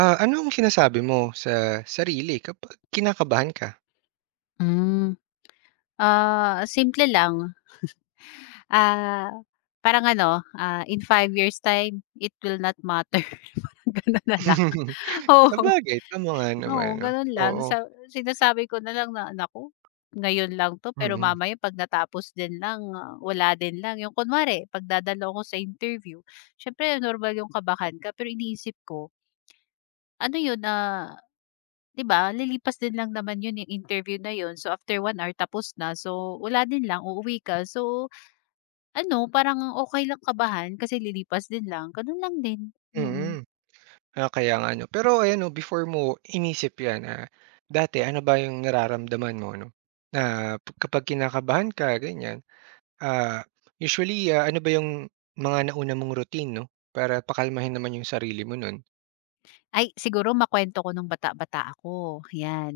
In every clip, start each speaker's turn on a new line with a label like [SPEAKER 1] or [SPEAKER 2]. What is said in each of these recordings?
[SPEAKER 1] Ano ang sinasabi mo sa sarili kapag kinakabahan ka?
[SPEAKER 2] Hmm, simple lang, ah, parang ano, in 5 years' time, it will not matter, parang gano'n na lang. Oo,
[SPEAKER 1] Sabagay, tama nga naman
[SPEAKER 2] oo,
[SPEAKER 1] 'no.
[SPEAKER 2] gano'n lang
[SPEAKER 1] Oo.
[SPEAKER 2] sa sinasabi ko na lang na, "Naku, ngayon lang 'to pero
[SPEAKER 1] Mm.
[SPEAKER 2] mamaya 'pag natapos din lang, wala din lang." Yung kunwari 'pag dadalo ako sa interview, siyempre normal yung kabahan ka pero iniisip ko, ano 'yun, na 'di ba lilipas din lang naman 'yun, yung interview na 'yun. So, after 1 hour tapos na, so wala din lang, uuwi ka. So, ano, parang okey lang kabahan kasi lilipas din lang, gano'n lang din,
[SPEAKER 1] Mm.
[SPEAKER 2] mm.
[SPEAKER 1] Kaya nga 'no. Pero ayan 'no, before mo inisip 'yan, dati ano ba yung nararamdaman mo 'no, na kapag kinakabahan ka ganyan, ah, usually, ano ba yung mga nauna mong routine 'no, para pakalmahin naman yung sarili mo nun?
[SPEAKER 2] Ay, siguro makwento ko nung bata-bata ako, 'yan.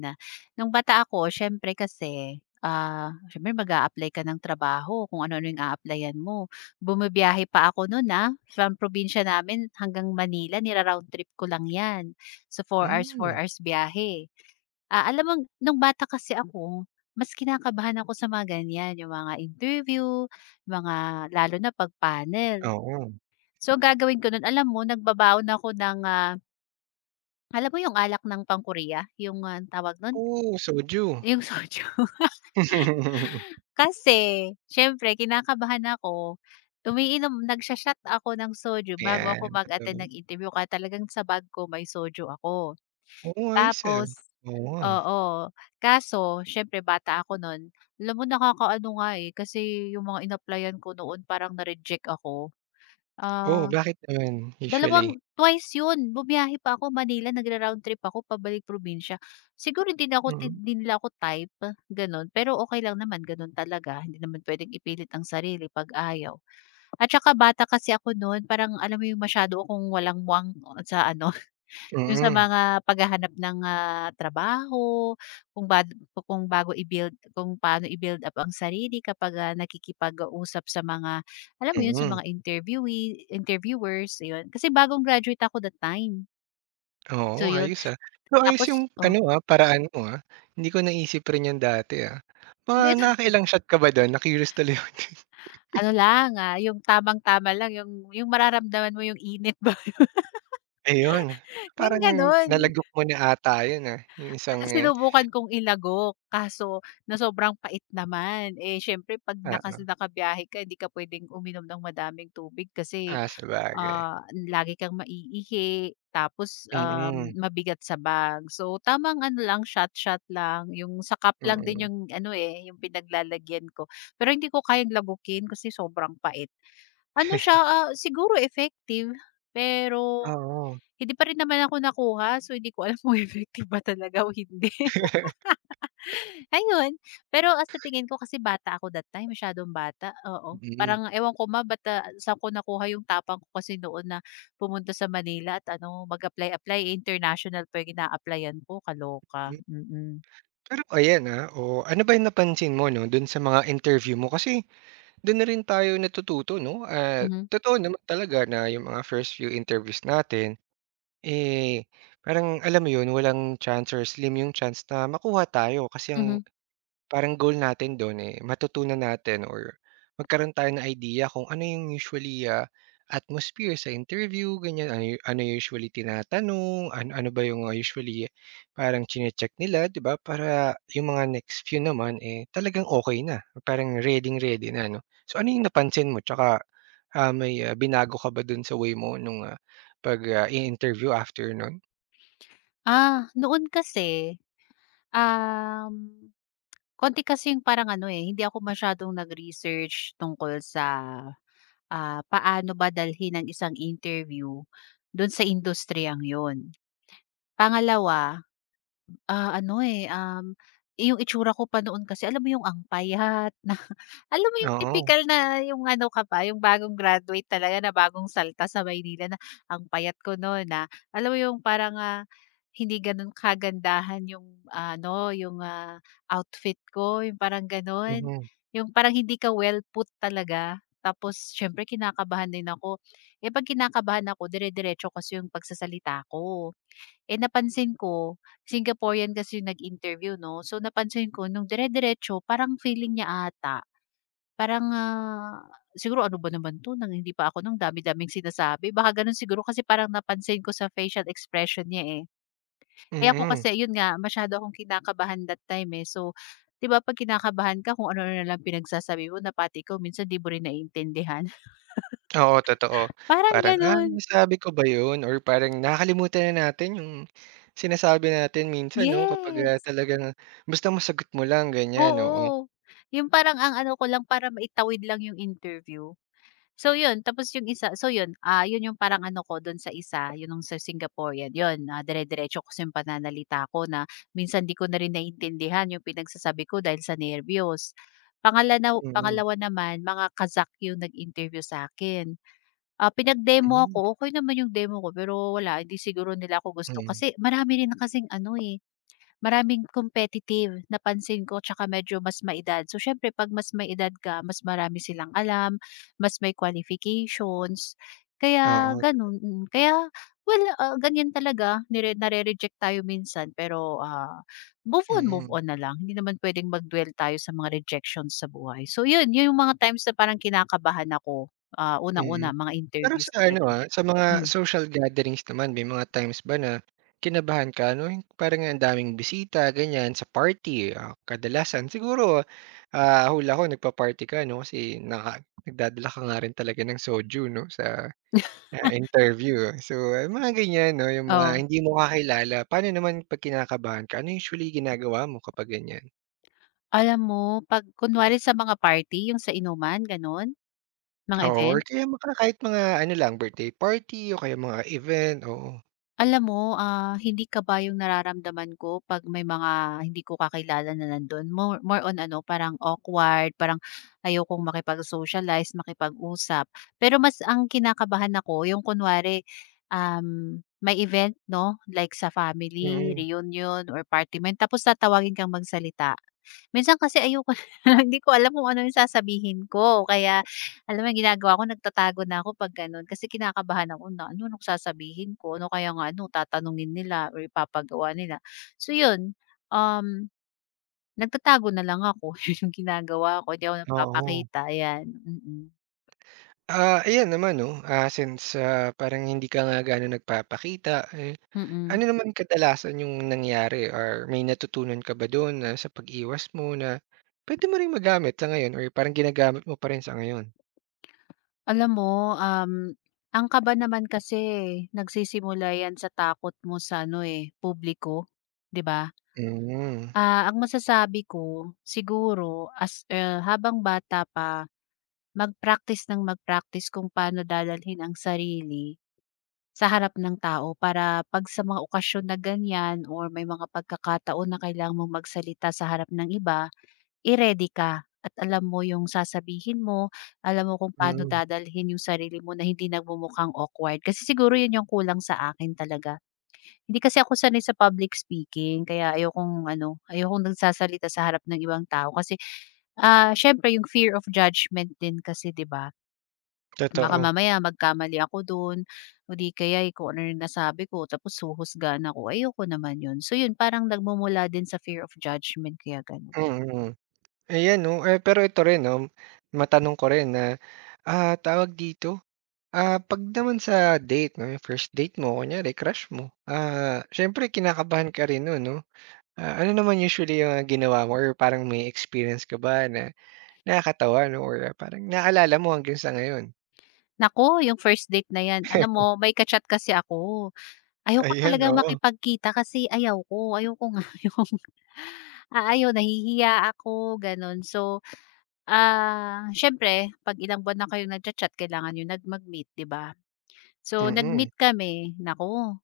[SPEAKER 2] Nung bata ako siyempre kasi, siyempre mag apply ka ng trabaho kung ano-ano yung a-applyan mo. Bumibiyahe pa ako no'n, from probinsya namin hanggang Manila nira-round trip ko lang 'yan. So, 4 hours, four
[SPEAKER 1] Hmm.
[SPEAKER 2] hours biyahe. Alam mo nung bata kasi ako, mas kinakabahan ako sa mga ganyan, yung mga interview, mga lalo na 'pag panel.
[SPEAKER 1] Oo.
[SPEAKER 2] So, ang gagawin ko nun alam mo nagbabaon ako ng, alam mo yung alak ng pangkorea, yung, tawag nun,
[SPEAKER 1] Oo, soju.
[SPEAKER 2] yung soju. Kasi siyempre kinakabahan ako, umiinom nagsho-shot ako ng soju bago ako
[SPEAKER 1] Ayan,
[SPEAKER 2] mag-attend
[SPEAKER 1] totoo.
[SPEAKER 2] ng interview kaya talagang sa bag ko may soju ako.
[SPEAKER 1] Oo, ayos, ah.
[SPEAKER 2] Tapos
[SPEAKER 1] Oo nga.
[SPEAKER 2] oo, kaso siyempre bata ako nun, alam mo nakakaano nga, eh, kasi yung mga in-applyan ko noon parang na-reject ako.
[SPEAKER 1] Oo,
[SPEAKER 2] Ah,
[SPEAKER 1] bakit naman usually?
[SPEAKER 2] dalawang twice 'yun. Bumiyahe pa ako Manila, nagra-round trip ako pabalik probinsya. Siguro
[SPEAKER 1] Mm.
[SPEAKER 2] hindi nila ako type, gano'n. Pero okey lang naman gano'n talaga, hindi naman puwedeng ipilit ang sarili 'pag ayaw. At saka bata kasi ako no'n, parang alam mo 'yung masyado akong walang muwang sa ano yung sa
[SPEAKER 1] Mm.
[SPEAKER 2] mga paghahanap ng, trabaho, kung bad kung bago i-build kung paano i-build up ang sarili kapag, nakikipag-usap sa mga alam mo yun, sa
[SPEAKER 1] Mm.
[SPEAKER 2] mga interviewers, yun. Kasi bagong graduate ako that time. So
[SPEAKER 1] Oo,
[SPEAKER 2] yun,
[SPEAKER 1] ayos, ah. Pero ayos yung
[SPEAKER 2] tapos oh,
[SPEAKER 1] ano, paraan mo, ah. Hindi ko naisip rin yan dati, ah. Mga
[SPEAKER 2] hindi
[SPEAKER 1] nakakailang shot ka ba dun? Na-curious tuloy ako.
[SPEAKER 2] ano lang, yung tamang-tama lang yung mararamdaman mo yung init ba,
[SPEAKER 1] Ayun,
[SPEAKER 2] yung
[SPEAKER 1] parang
[SPEAKER 2] gano'n.
[SPEAKER 1] nalagok mo na ata yun, yung isang,
[SPEAKER 2] Ah,
[SPEAKER 1] eh.
[SPEAKER 2] sinubukan kong ilagok kaso na sobrang pait naman, eh, siyempre 'pag
[SPEAKER 1] Oo.
[SPEAKER 2] nakabiyahe ka hindi ka puwedeng uminom ng madaming tubig kasi,
[SPEAKER 1] Sabagay.
[SPEAKER 2] ah, lagi kang maiihi tapos,
[SPEAKER 1] Mm.
[SPEAKER 2] mabigat sa bag. So, tamang ano lang shot-shot lang, yung sa cup lang din
[SPEAKER 1] Mm.
[SPEAKER 2] yung ano, eh, yung pinaglalagyan ko. Pero hindi ko kayang lagukin kasi sobrang pait. Ano siya, siguro effective pero
[SPEAKER 1] Oo.
[SPEAKER 2] hindi pa rin naman ako nakuha so hindi ko alam kung effective ba talaga o hindi. Ayun, pero, sa tingin ko kasi bata ako that time, masyadong bata, oo.
[SPEAKER 1] Mm.
[SPEAKER 2] Parang ewan ko ba ba't, saan ko nakuha yung tapang ko kasi noon na pumunta sa Manila at ano, mag-apply-apply, eh, international pa yung ina-applyan ko, kaloka,
[SPEAKER 1] Mm.
[SPEAKER 2] mm.
[SPEAKER 1] Pero ayan, oo, ano ba yung napansin mo 'no, dun sa mga interview mo kasi do'n na rin tayo natututo 'no, at
[SPEAKER 2] Mhm,
[SPEAKER 1] totoo naman talaga na yung mga first few interviews natin, eh, parang alam mo yun, walang chance or slim yung chance na makuha tayo kasi
[SPEAKER 2] mhm.
[SPEAKER 1] ang parang goal natin dun, eh, matutunan natin or magkaroon tayo ng idea kung ano yung usually, atmosphere sa interview ganyan, ano ano usually tinatanong, ano ano ba yung, usually parang chine-check nila, 'di ba? Para yung mga next few naman, eh, talagang okey na, parang reading-ready na 'no. So, ano yung napansin mo tsaka, may, binago ka ba dun sa way mo nung, pag, i-interview after nun?
[SPEAKER 2] Noon kasi, um, konti kasi yung parang ano, eh, hindi ako masyadong nag-research tungkol sa, paano ba dalhin ang isang interview dun sa industriyang yun. Pangalawa. Ano, eh, yung itsura ko pa noon kasi alam mo yung ang payat na alam mo yung
[SPEAKER 1] Oo.
[SPEAKER 2] tipikal na yung ano ka pa, yung bagong graduate talaga na bagong salta sa Maynila na ang payat ko no'n na alam mo yung parang, hindi gano'n kagandahan yung ano, yung, outfit ko, yung parang gano'n.
[SPEAKER 1] Mm.
[SPEAKER 2] Yung parang hindi ka well put talaga. Tapos siyempre kinakabahan din ako. Eh, 'pag kinakabahan ako dire-diretso kasi yung pagsasalita ko. Eh, napansin ko, Singaporean kasi yung nag-interview 'no, so napansin ko nung dire-diretso parang feeling niya ata, parang, siguro ano ba naman 'to nang hindi pa ako nung dami-daming sinasabi baka gano'n siguro kasi parang napansin ko sa facial expression niya, eh. Eh, ako
[SPEAKER 1] Mm.
[SPEAKER 2] kasi yun nga masyado akong kinakabahan that time, eh. So, 'di ba 'pag kinakabahan ka kung ano-ano na lang pinagsasabi mo na pati ikaw minsan 'di mo rin naiintindihan,
[SPEAKER 1] Oo, totoo.
[SPEAKER 2] parang
[SPEAKER 1] Parang, "Ah,
[SPEAKER 2] gano'n.
[SPEAKER 1] nasabi ko ba 'yun?" Or parang nakakalimutan na natin yung sinasabi natin minsan 'no, kapag,
[SPEAKER 2] Yes,
[SPEAKER 1] talagang basta masagot mo lang ganyan, oo.
[SPEAKER 2] oo. Yung parang ang ano ko lang para maitawid lang yung interview. So yun, tapos yung isa so yun, yun yung parang ano ko dun sa isa, yun nung sa Singaporean, yun, dire-diretso kasi yung pananalita ko na minsan di ko na rin naintindihan yung pinagsasabi ko dahil sa nerbiyos. Pangalawa
[SPEAKER 1] Mm.
[SPEAKER 2] pangalawa naman, mga kazak yung nag-interview sa akin. Pinag-demo
[SPEAKER 1] Hmm.
[SPEAKER 2] ako, okey naman yung demo ko pero wala hindi siguro nila ako gusto
[SPEAKER 1] Hmm.
[SPEAKER 2] kasi marami rin kasing ano, eh, maraming competitive, napansin ko, tsaka medyo mas maedad. So, siyempre 'pag mas may edad ka, mas marami silang alam, mas may qualifications, kaya
[SPEAKER 1] Oo,
[SPEAKER 2] gano'n, mm. Kaya well, ganiyan talaga, nare-reject tayo minsan pero, move on, move
[SPEAKER 1] mm,
[SPEAKER 2] on na lang. Hindi naman puwedeng mag-dwell tayo sa mga rejections sa buhay. So, 'yun 'yung mga times na parang kinakabahan ako,
[SPEAKER 1] mm.
[SPEAKER 2] unang-una mga
[SPEAKER 1] Pero
[SPEAKER 2] interviews
[SPEAKER 1] sa ano,
[SPEAKER 2] talaga.
[SPEAKER 1] sa mga
[SPEAKER 2] Hmm,
[SPEAKER 1] social gatherings naman may mga times ba na kinabahan ka 'no, yung parang ang daming bisita ganyan sa party, kadalasan siguro, hula ko nagpa-party ka 'no, kasi nagdadala ka nga rin talaga ng soju 'no, sa. Interview. So, mga ganyan 'no, yung mga
[SPEAKER 2] oo.
[SPEAKER 1] hindi mo kakilala. Paano naman 'pag kinakabahan ka, ano usually ginagawa mo kapag ganyan?
[SPEAKER 2] Alam mo 'pag kunwari sa mga party, 'yung sa inuman, gano'n? Mga
[SPEAKER 1] Oo, or
[SPEAKER 2] event?
[SPEAKER 1] kaya mga kahit mga ano lang, birthday party o kaya mga event, oo.
[SPEAKER 2] Alam mo, hindi ka ba yung nararamdaman ko 'pag may mga hindi ko kakilala na nando'n. More more on ano, parang awkward, parang ayokong makipag-socialize, makipag-usap. Pero mas ang kinakabahan ako yung kunwari, may event 'no, like sa family
[SPEAKER 1] Mm.
[SPEAKER 2] reunion or party man tapos tatawagin kang magsalita. Minsan kasi ayoko na hindi ko alam kung ano yung sasabihin ko kaya alam mo yung ginagawa ko nagtatago na ako 'pag gano'n kasi kinakabahan ako na ano anong sasabihin ko, ano kaya ang ano tatanungin nila or ipapagawa nila. So 'yun, um, nagtatago na lang ako 'yun yung ginagawa ko hindi ako
[SPEAKER 1] Oo.
[SPEAKER 2] nagpapakita ayan, mm,
[SPEAKER 1] Ayan naman 'no, since, parang hindi ka nga gaano nagpapakita, eh,
[SPEAKER 2] mm.
[SPEAKER 1] ano naman kadalasan yung nangyari or may natutunan ka ba dun na sa pag-iwas mo na puwede mo ring magamit sa ngayon or parang ginagamit mo pa rin sa ngayon?
[SPEAKER 2] Alam mo, ang kaba naman kasi eh, nagsisimula 'yan sa takot mo sa ano, eh, publiko, 'di ba?
[SPEAKER 1] Hmm.
[SPEAKER 2] Ang masasabi ko siguro as, habang bata pa mag-practice ng mag-practice kung paano dadalhin ang sarili sa harap ng tao para 'pag sa mga okasyon na ganyan or may mga pagkakataon na kailangan mong magsalita sa harap ng iba, i-ready ka at alam mo yung sasabihin mo, alam mo kung paano
[SPEAKER 1] Mm.
[SPEAKER 2] dadalhin yung sarili mo na hindi nagmumukhang awkward. Kasi siguro yun yung kulang sa akin talaga. Hindi kasi ako sanay sa public speaking kaya ayokong ano, ayokong nagsasalita sa harap ng ibang tao kasi, siyempre yung fear of judgment din kasi 'di ba? Baka
[SPEAKER 1] Totoo.
[SPEAKER 2] mamaya magkamali ako dun o di kaya'y kung ano yung nasabi ko tapos huhusgahan ako, ayoko naman yun. So yun parang nagmumula din sa fear of judgment kaya ganun.
[SPEAKER 1] Mm. Ayan 'no, eh, pero ito rin 'no, matanong ko rin na, tawag dito, 'pag naman sa date 'no, yung first date mo kunyari crush mo, siyempre kinakabahan ka rin nun 'no? Ano naman usually yung mga ginawa mo or parang may experience ka ba na nakakatawa 'no or parang naalala mo hanggang sa ngayon?
[SPEAKER 2] Nako yung first date na yan alam mo may ka kasi ako, ayoko
[SPEAKER 1] Ayan,
[SPEAKER 2] talagang
[SPEAKER 1] oo.
[SPEAKER 2] makipagkita kasi ayaw ko nga yung, ayun nahihiya ako ganun. So siyempre 'pag ilang buwan na kayong nagcha-chat kailangan niyo mag-meet, 'di ba? So,
[SPEAKER 1] Mm.
[SPEAKER 2] nag-meet kami, naku,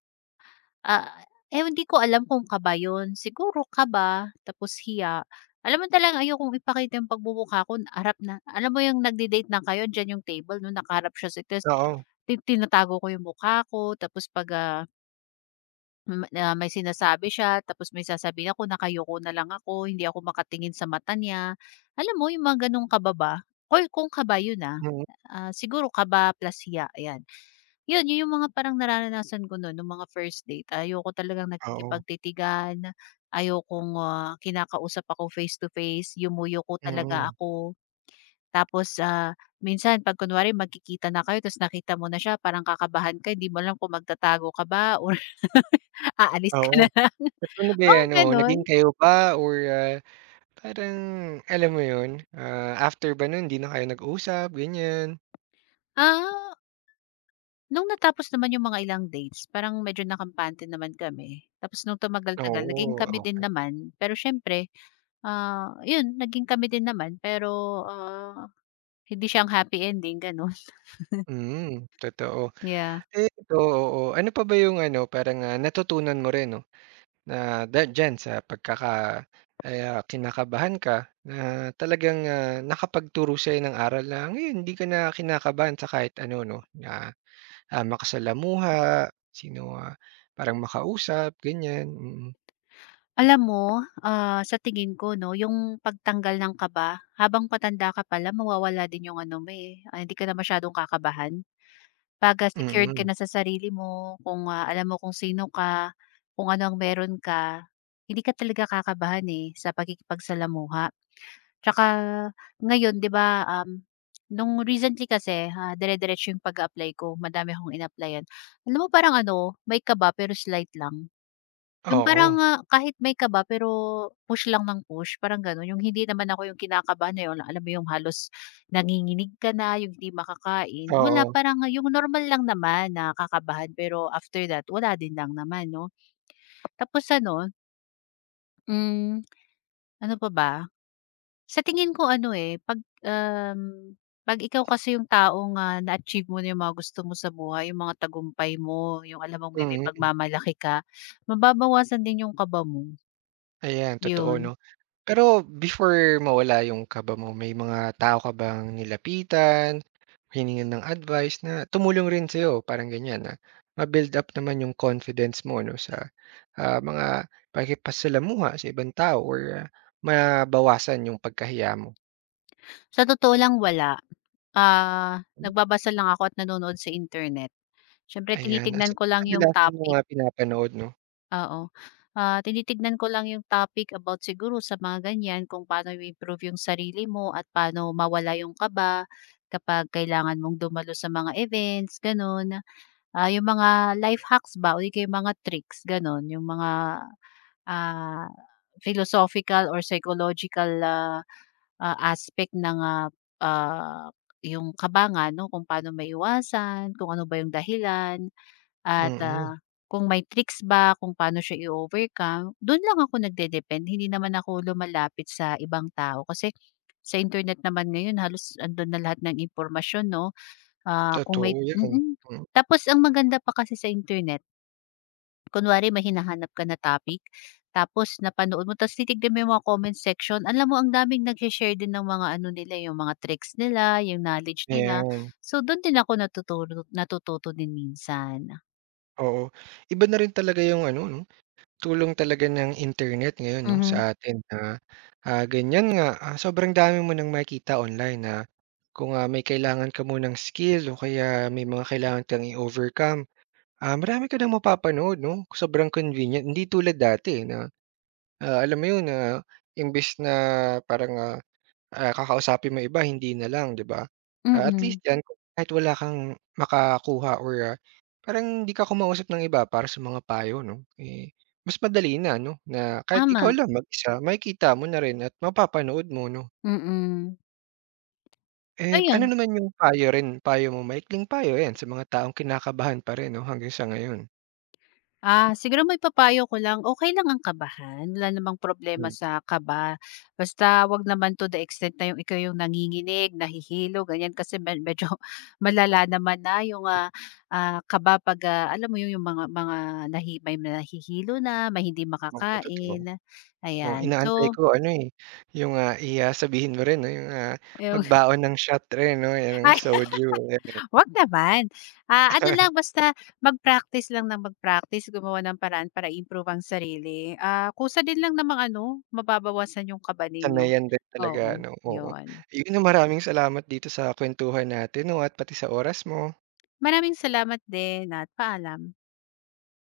[SPEAKER 2] ah, eh, hindi ko alam kung kaba 'yun, siguro kaba tapos hiya. Alam mo talagang ayokong ipakita yung pagmumukha ko harap na alam mo yung nagde-date na kayo, diyan yung table 'no, nakaharap siya sa tas
[SPEAKER 1] Oo.
[SPEAKER 2] tinatago ko yung mukha ko tapos 'pag, hmm, na may sinasabi siya tapos may sasabihin ako, "Nakayuko na lang ako, hindi ako makatingin sa mata niya." Alam mo yung mga gano'ng kaba-ba or kung kaba yun,
[SPEAKER 1] Mm.
[SPEAKER 2] siguro kaba plus hiya, ayan. Yun yung mga parang nararanasan ko nun nung mga first date. Ayoko talagang
[SPEAKER 1] Oo.
[SPEAKER 2] nakikipagtitigan, ayokong, kinakausap ako face to face, yumuyo ko talaga
[SPEAKER 1] Mm.
[SPEAKER 2] ako. Tapos, minsan 'pag kunwari magkikita na kayo tapos nakita mo na siya parang kakabahan ka, hindi mo alam kung magtatago ka ba or aalis ka
[SPEAKER 1] Oo.
[SPEAKER 2] na.
[SPEAKER 1] At ano ba
[SPEAKER 2] Ah,
[SPEAKER 1] yan, oo,
[SPEAKER 2] gano'n?
[SPEAKER 1] naging kayo ba or, parang alam mo yun, after ba nun hindi na kayo nag-usap, ganyan?
[SPEAKER 2] Ah, nung natapos naman yung mga ilang dates parang medyo nakampante naman kami. Tapos nung tumagal-tagal naging
[SPEAKER 1] Oo,
[SPEAKER 2] kami din
[SPEAKER 1] okey.
[SPEAKER 2] naman. Pero siyempre, yun naging kami din naman pero, hindi siyang happy ending gano'n,
[SPEAKER 1] Mm, totoo.
[SPEAKER 2] yeah.
[SPEAKER 1] Eh, ito oo, ano pa ba yung ano, parang, natutunan mo rin 'no, na diyan sa pagkaka ay, kinakabahan ka na talagang, nakapagturo sa'yo ng aral na ngayon hindi ka na kinakabahan sa kahit ano 'no, na, makasalamuha, sino, parang makausap, ganyan, mm.
[SPEAKER 2] Alam mo, sa tingin ko 'no, yung pagtanggal ng kaba habang patanda ka pala mawawala din yung ano mo, eh, hindi ka na masyadong kakabahan. 'Pagka
[SPEAKER 1] Mm.
[SPEAKER 2] secured ka
[SPEAKER 1] Mm.
[SPEAKER 2] na sa sarili mo, kung, alam mo kung sino ka, kung ano ang meron ka, hindi ka talaga kakabahan, eh, sa pakikipagsalamuha. Tsaka ngayon 'di ba, nung recently kasi, dire-diretso yung pag-a-apply ko, madami akong in-applyan. Alam mo parang ano, may kaba pero slight lang. Yung
[SPEAKER 1] Oo.
[SPEAKER 2] parang, kahit may kaba pero push lang ng push, parang gano'n. Yung hindi naman ako yung kinakabahan na yung alam mo yung halos nanginginig ka na, yung hindi makakain, wala.
[SPEAKER 1] Oo.
[SPEAKER 2] Parang yung normal lang naman na kakabahan pero after that wala din lang naman 'no. Tapos ano, hmm, ano pa ba? Sa tingin ko ano, eh, 'pag ikaw kasi yung taong, na-achieve mo na yung mga gusto mo sa buhay, yung mga tagumpay mo, yung alam mong may
[SPEAKER 1] Mm.
[SPEAKER 2] pagmamalaki ka, mababawasan din yung kaba mo,
[SPEAKER 1] Ayan, totoo 'no.
[SPEAKER 2] yun.
[SPEAKER 1] Pero before mawala yung kaba mo, may mga tao ka bang nilapitan, hiningan ng advice na tumulong rin sa'yo, parang ganyan, na ma-build up naman yung confidence mo 'no sa, mga pakikipagsalamuha sa ibang tao or ah, mabawasan yung pagkahiya mo?
[SPEAKER 2] Sa totoo lang wala, nagbabasa lang ako at nanonood sa internet. Siyempre
[SPEAKER 1] Ayan, as
[SPEAKER 2] tinitignan
[SPEAKER 1] in,
[SPEAKER 2] ko lang yung
[SPEAKER 1] kadalasan mo
[SPEAKER 2] topic.
[SPEAKER 1] nga pinapanood 'no?
[SPEAKER 2] Oo. Tinitignan ko lang yung topic about siguro sa mga ganyan kung paano i-improve yung sarili mo at paano mawala yung kaba kapag kailangan mong dumalo sa mga events, ganun. Yung mga life hacks ba o di kaya yung mga tricks, ganun. Yung mga ah, philosophical or psychological aspect ng ah, yung kaba nga, no? Kung paano maiwasan, kung ano ba yung dahilan, at,
[SPEAKER 1] Mm,
[SPEAKER 2] kung may tricks ba kung paano siya i-overcome, dun lang ako nagde-depend hindi naman ako lumalapit sa ibang tao. Kasi sa internet naman ngayon halos andun na lahat ng impormasyon 'no, kung may
[SPEAKER 1] totoo yan.
[SPEAKER 2] mm.
[SPEAKER 1] Mm.
[SPEAKER 2] Tapos ang maganda pa kasi sa internet, kunwari may hinahanap ka na topic, tapos napanood mo ta's titignan mo yung mga comment section, alam mo ang daming nagshe-share din ng mga ano nila, yung mga tricks nila, yung knowledge nila.
[SPEAKER 1] Ayan,
[SPEAKER 2] So, dun din ako natututo natututo din minsan.
[SPEAKER 1] oo. Iba na rin talaga yung ano 'no. Tulong talaga ng internet ngayon 'no sa
[SPEAKER 2] Mhm.
[SPEAKER 1] atin na, ganyan nga, sobrang dami mo ng makikita online na kung, may kailangan ka munang skill o kaya may mga kailangan kang i-overcome, marami ka ng mapapanood 'no, sobrang convenient. Hindi tulad dati na, alam mo yun, na imbes na parang, kakausapin mo iba hindi na lang 'di ba? At
[SPEAKER 2] Mm,
[SPEAKER 1] least yan kung kahit wala kang makakuha or, parang hindi ka kumausap ng iba para sa mga payo 'no, eh, mas madali na 'no, na kahit ikaw
[SPEAKER 2] tama,
[SPEAKER 1] lang mag-isa makikita mo na rin at mapapanood mo 'no.
[SPEAKER 2] mm.
[SPEAKER 1] Eh, ano
[SPEAKER 2] Ayun,
[SPEAKER 1] naman yung payo rin payo mo maikling payo yan sa mga taong kinakabahan pa rin 'no hanggang sa ngayon?
[SPEAKER 2] siguro maipapayo ko lang, okey lang ang kabahan, wala namang problema
[SPEAKER 1] Hmm,
[SPEAKER 2] sa kaba. Basta 'wag naman to the extent na yung ikaw yung nanginginig, nahihilo, ganyan. Kasi me medyo malala naman na yung, kaba 'pag, alam mo yun, yung mga may nahihilo na, may hindi
[SPEAKER 1] oo totoo.
[SPEAKER 2] makakain,
[SPEAKER 1] Oo,
[SPEAKER 2] ayan.
[SPEAKER 1] inaantay
[SPEAKER 2] So,
[SPEAKER 1] ko ano, eh, yung, sabihin mo rin 'no yung,
[SPEAKER 2] yung
[SPEAKER 1] magbaon ng shot rin 'no, yan ng
[SPEAKER 2] ay
[SPEAKER 1] soju, ganun.
[SPEAKER 2] wag naman. Ano lang basta mag-practice lang ng mag-practice, gumawa ng paraan para improve ang sarili. Kusa din lang namang ano, mababawasan yung kaba ninyo.
[SPEAKER 1] Sanayan din talaga
[SPEAKER 2] Oo,
[SPEAKER 1] ano, oo.
[SPEAKER 2] yun.
[SPEAKER 1] Ayun, maraming salamat dito sa kuwentuhan natin 'no, at pati sa oras mo.
[SPEAKER 2] Maraming salamat din at paalam.